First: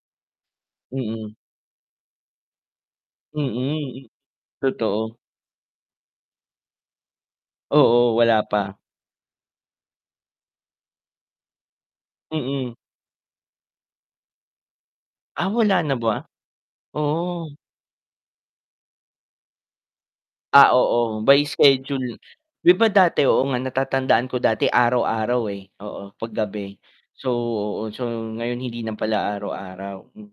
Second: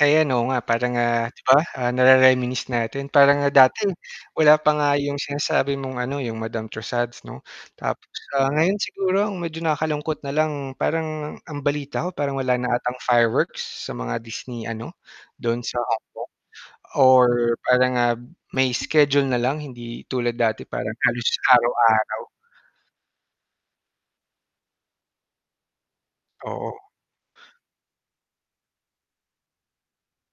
Ayan, oo, nga parang, ah, Mm. di ba, ah, nare-reminisce natin, parang nga dati Mm, m wala pa nga totoo. yung sinasabi mong ano, yung Madame Tussauds 'no? Tapos, Oo, wala ah, pa. ngayon siguro ang medyo nakakalungkot na lang, parang ang balita ko, parang wala na Mm. atang fireworks sa mga Disney ano, Ah, dun sa wala na Hong ba? Kong or Oo. parang, ah, may schedule na lang hindi tulad dati Ah, parang oo, halos by schedule. araw-araw. 'Di ba dati, oo nga, natatandaan ko dati araw-araw, eh. Oo, 'pag gabi. Oo. So, oo, so, ngayon hindi na pala araw-araw, mm.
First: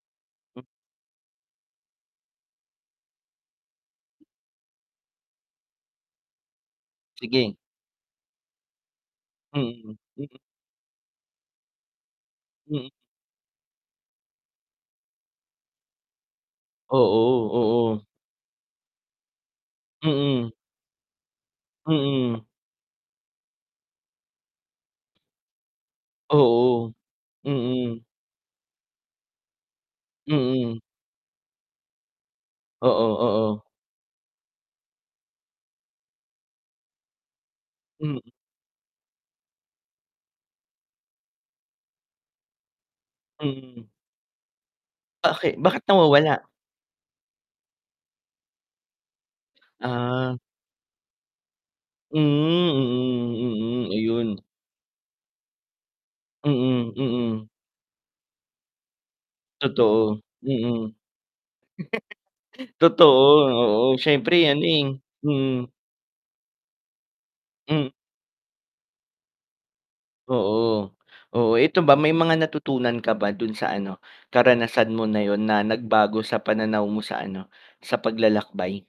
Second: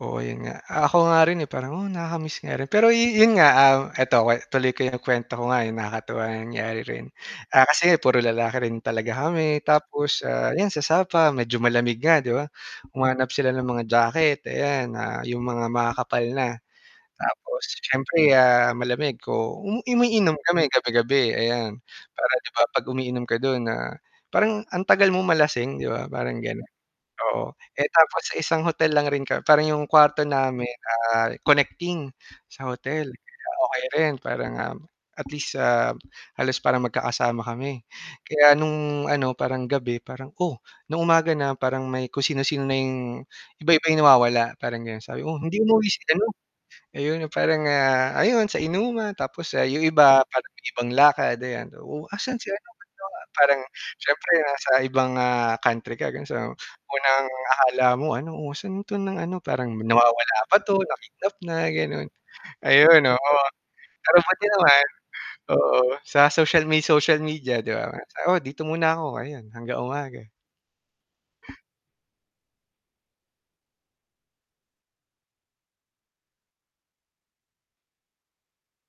Oo, yun nga. Hmm Ah, ako nga rin, eh, parang, "Oh, nakakamiss nga rin." Pero yu yun nga, ah, eto wa tuloy ko yung kwento ko nga, eh, nakakatuwa yung nangyari rin. Sige. Ah, kasi puro lalaki rin talaga kami Mm, tapos, mm. ah, yan sa Sapa medyo malamig nga 'di ba, Mm. humanap sila ng mga jacket, ayan, ah, yung mga makakapal na. Oo, Tapos oo. siyempre, ah, malamig ko u umiinom Mm. kami, gabi-gabi ayan. Para Mm. 'di ba, 'pag umiinom ka dun, ah, parang ang tagal mong malasing 'di ba, parang ganon. Oo. Oo, eh, Mm. tapos sa isang hotel lang rin kam parang yung kuwarto namin, Mm. ah, connecting, sa Oo, hotel. So oo. okey rin parang, um, at least, ah, halos parang magkakasama kami. Hmm. Kaya nung ano, parang gabi parang oh, nung umaga na, parang may kung sino-sino na yung Hmm. iba-iba yung nawawala, parang ganon. Sabi, "Oh, hindi Bake bakit umuwi si ano." nawawala? ayun yung parang, ah, ayon sa inuman. Tapos, ah, yung iba, Ah. parang may ibang lakad, ayan, "Oh, Hmm, asan si ano, ba't nawa" parang mm, mm, siyempre ayun. nasa ibang, ah, country ka, ganon. So Mm, unang mm. akala mo ano, "Oh, san 'to ng ano?" parang, Totoo, "Nawawala ba 'to, mm. na-kidnap na." ganon. Ayun, oo. Totoo, oo, Pero buti siyempre ano, naman eh hmm. oo, sa social may social media 'di Hmm. ba nga? Sa "Oh, dito muna ako." ayon, hanggang umaga. Oo. Oo, eto ba, may mga natutunan ka ba dun sa ano, karanasan mo na yun na nagbago sa pananaw mo sa ano, sa paglalakbay?